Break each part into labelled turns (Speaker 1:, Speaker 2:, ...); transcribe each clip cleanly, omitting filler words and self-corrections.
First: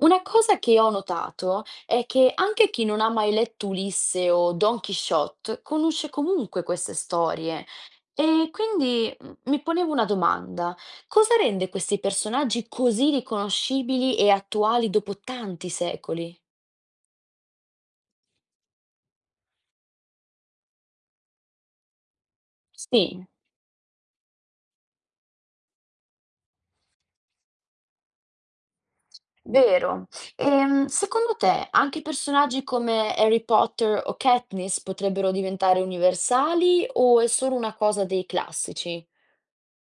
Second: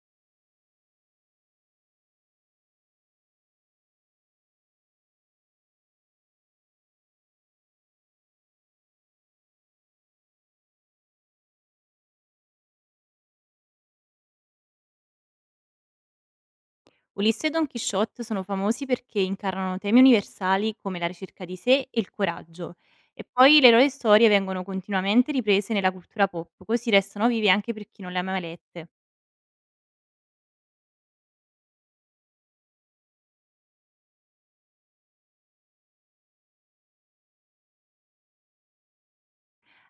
Speaker 1: Una cosa che ho notato è che anche chi non ha mai letto Ulisse o Don Quixote conosce comunque queste storie. E quindi mi ponevo una domanda: cosa rende questi personaggi così riconoscibili e attuali dopo tanti secoli?
Speaker 2: Ulisse e Don Chisciotte sono famosi perché incarnano temi universali come la ricerca di sé e il coraggio. E
Speaker 1: Sì,
Speaker 2: poi le loro storie vengono continuamente riprese nella cultura pop, così restano vive anche per chi non le ha mai lette.
Speaker 1: vero. Secondo te anche personaggi come Harry Potter o Katniss potrebbero diventare universali o è solo una cosa dei classici?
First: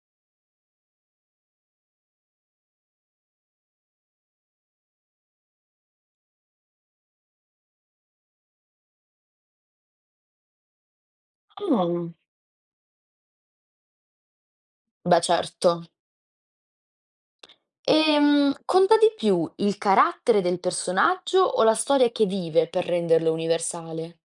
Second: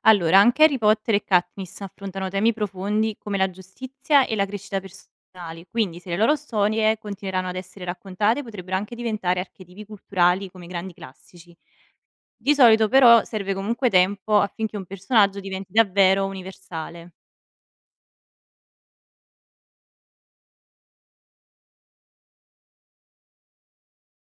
Speaker 2: Allora, anche Harry Potter e Katniss affrontano temi profondi come la giustizia e la crescita personale, quindi se le loro storie continueranno ad essere raccontate potrebbero anche diventare archetipi culturali come i grandi classici.
Speaker 1: Mm.
Speaker 2: Di solito però serve comunque tempo affinché un
Speaker 1: Beh,
Speaker 2: personaggio
Speaker 1: certo.
Speaker 2: diventi davvero universale.
Speaker 1: Conta di più il carattere del personaggio o la storia che vive per renderlo universale?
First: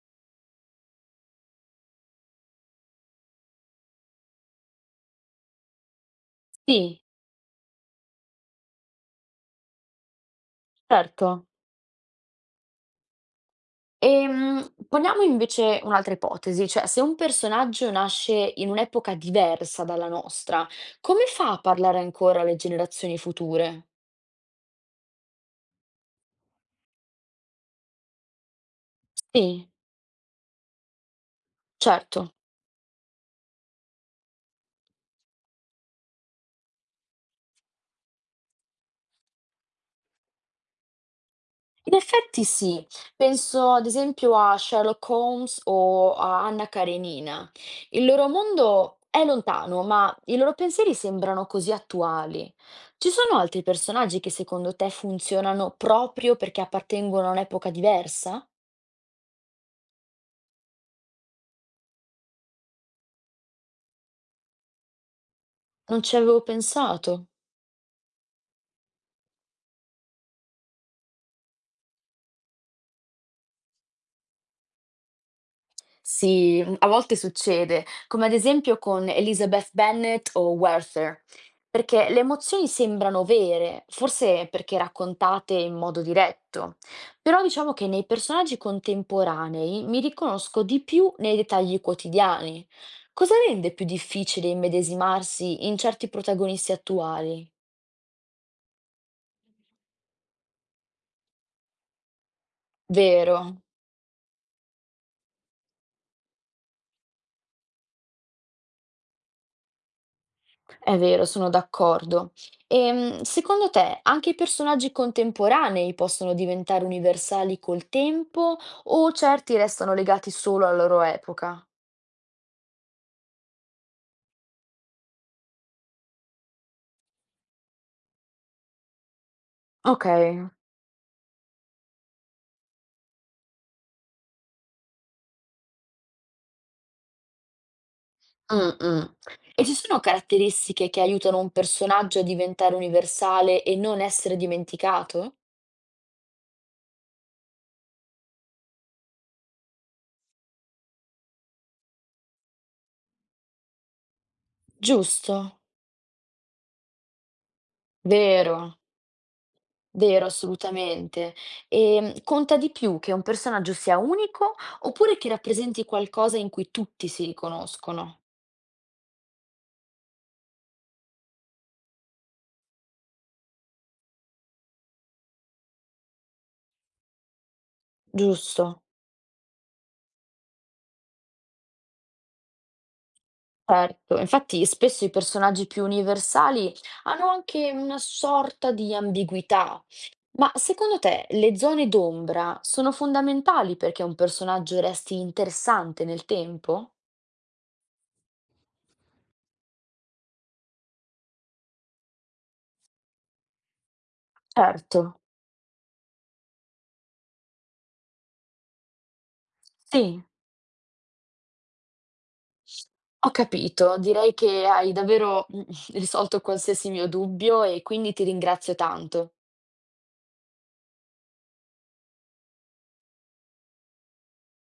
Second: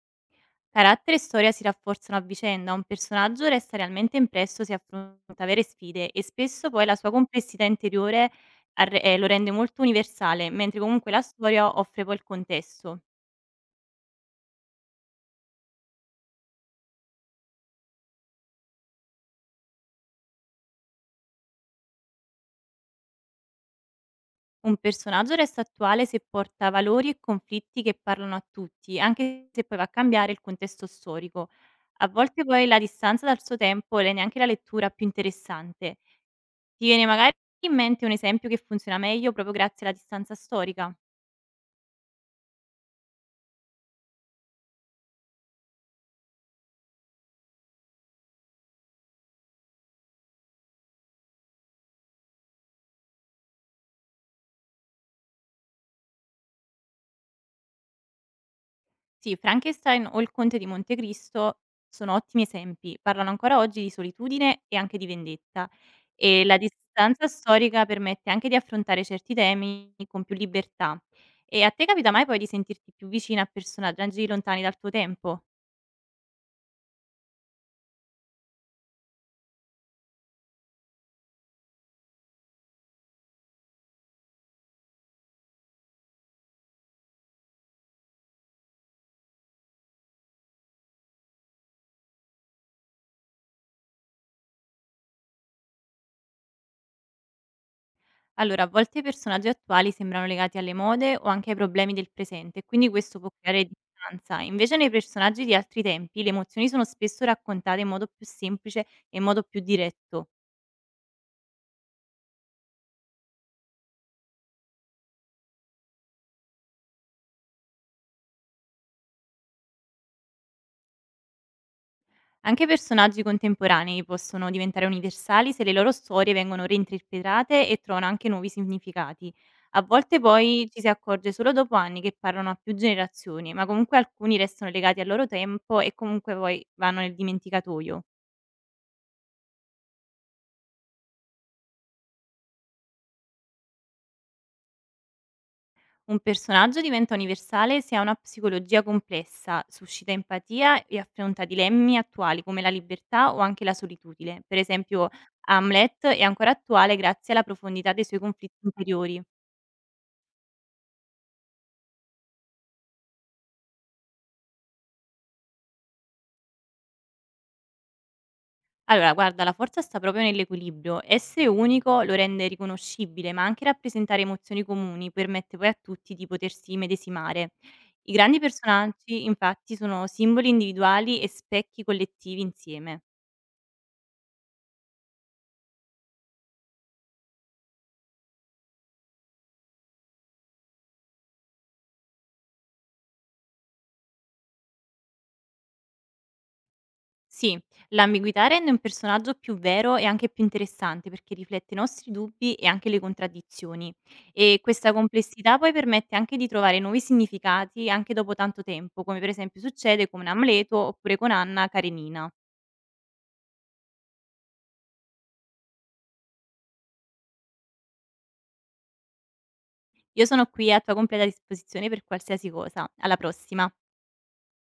Speaker 2: Carattere e storia si rafforzano a vicenda, un personaggio resta realmente impresso se affronta vere sfide e spesso poi la
Speaker 1: Sì,
Speaker 2: sua complessità interiore lo rende molto universale, mentre comunque la
Speaker 1: certo.
Speaker 2: storia offre poi il contesto.
Speaker 1: Poniamo invece un'altra ipotesi, cioè se un personaggio nasce in un'epoca diversa dalla nostra, come fa a parlare ancora alle generazioni future?
Speaker 2: Un personaggio resta attuale se porta valori e conflitti che parlano a tutti, anche se
Speaker 1: Sì,
Speaker 2: poi va a cambiare il contesto storico. A
Speaker 1: certo.
Speaker 2: volte poi la distanza dal suo tempo rende anche la lettura più interessante. Ti viene magari in mente un esempio che funziona meglio proprio grazie alla distanza storica?
Speaker 1: In effetti sì, penso ad esempio a Sherlock Holmes o a Anna Karenina. Il loro mondo è lontano, ma i loro pensieri sembrano così attuali. Ci sono altri personaggi che secondo te funzionano proprio perché appartengono a un'epoca diversa?
Speaker 2: Sì, Frankenstein o Il conte di Montecristo sono ottimi esempi, parlano ancora oggi di solitudine e anche di vendetta,
Speaker 1: Non ci avevo
Speaker 2: e la distanza
Speaker 1: pensato.
Speaker 2: storica permette anche di affrontare certi temi con più libertà. E a te capita mai poi di sentirti più vicina a personaggi lontani dal tuo tempo?
Speaker 1: Sì, mhmm, a volte succede, come ad esempio con Elizabeth Bennet o Werther, perché le emozioni sembrano vere, forse perché raccontate in modo diretto, però diciamo che nei personaggi contemporanei mi riconosco di più nei dettagli quotidiani. Cosa rende più difficile immedesimarsi in certi protagonisti attuali?
Speaker 2: Allora, a volte i personaggi attuali sembrano legati alle mode o anche ai problemi del presente, e quindi questo può
Speaker 1: Vero.
Speaker 2: creare distanza. Invece nei personaggi di altri tempi le emozioni sono spesso raccontate in modo più semplice e in modo più diretto.
Speaker 1: È vero, sono d'accordo. Secondo te anche i personaggi contemporanei possono diventare universali col tempo o certi restano legati solo alla loro epoca?
Speaker 2: Anche personaggi contemporanei possono diventare universali se le loro storie vengono reinterpretate e trovano anche nuovi significati. A
Speaker 1: Ok.
Speaker 2: volte poi ci si accorge solo dopo anni che parlano a più generazioni, ma comunque alcuni restano legati al loro tempo e comunque poi vanno nel dimenticatoio.
Speaker 1: Mm, mm. E ci sono caratteristiche che aiutano un personaggio a diventare universale e non essere dimenticato?
Speaker 2: Un personaggio diventa universale se ha una psicologia complessa, suscita empatia e affronta dilemmi attuali come la libertà o anche la solitudine. Per esempio,
Speaker 1: Giusto.
Speaker 2: Hamlet è ancora attuale grazie alla profondità dei suoi conflitti
Speaker 1: Vero,
Speaker 2: interiori.
Speaker 1: vero, assolutamente. E conta di più che un personaggio sia unico oppure che rappresenti qualcosa in cui tutti si riconoscono?
Speaker 2: Allora, guarda, la forza sta proprio nell'equilibrio. Essere unico lo rende riconoscibile, ma anche rappresentare emozioni comuni permette poi a tutti di potersi medesimare. I grandi
Speaker 1: Giusto.
Speaker 2: personaggi, infatti, sono simboli individuali e specchi collettivi insieme.
Speaker 1: Certo, infatti spesso i personaggi più universali hanno anche una sorta di ambiguità. Ma secondo te le zone d'ombra sono fondamentali perché un personaggio resti interessante nel tempo?
Speaker 2: Sì, l'ambiguità rende un personaggio più vero e anche più interessante perché riflette i nostri dubbi e anche le contraddizioni. E questa
Speaker 1: Certo.
Speaker 2: complessità poi permette anche di trovare nuovi significati anche dopo tanto tempo, come per esempio succede
Speaker 1: Sì.
Speaker 2: con Amleto oppure con Anna Karenina.
Speaker 1: Ho capito, direi che hai davvero risolto qualsiasi mio dubbio e quindi ti ringrazio tanto.
Speaker 2: Io sono qui a tua completa disposizione per qualsiasi cosa. Alla prossima.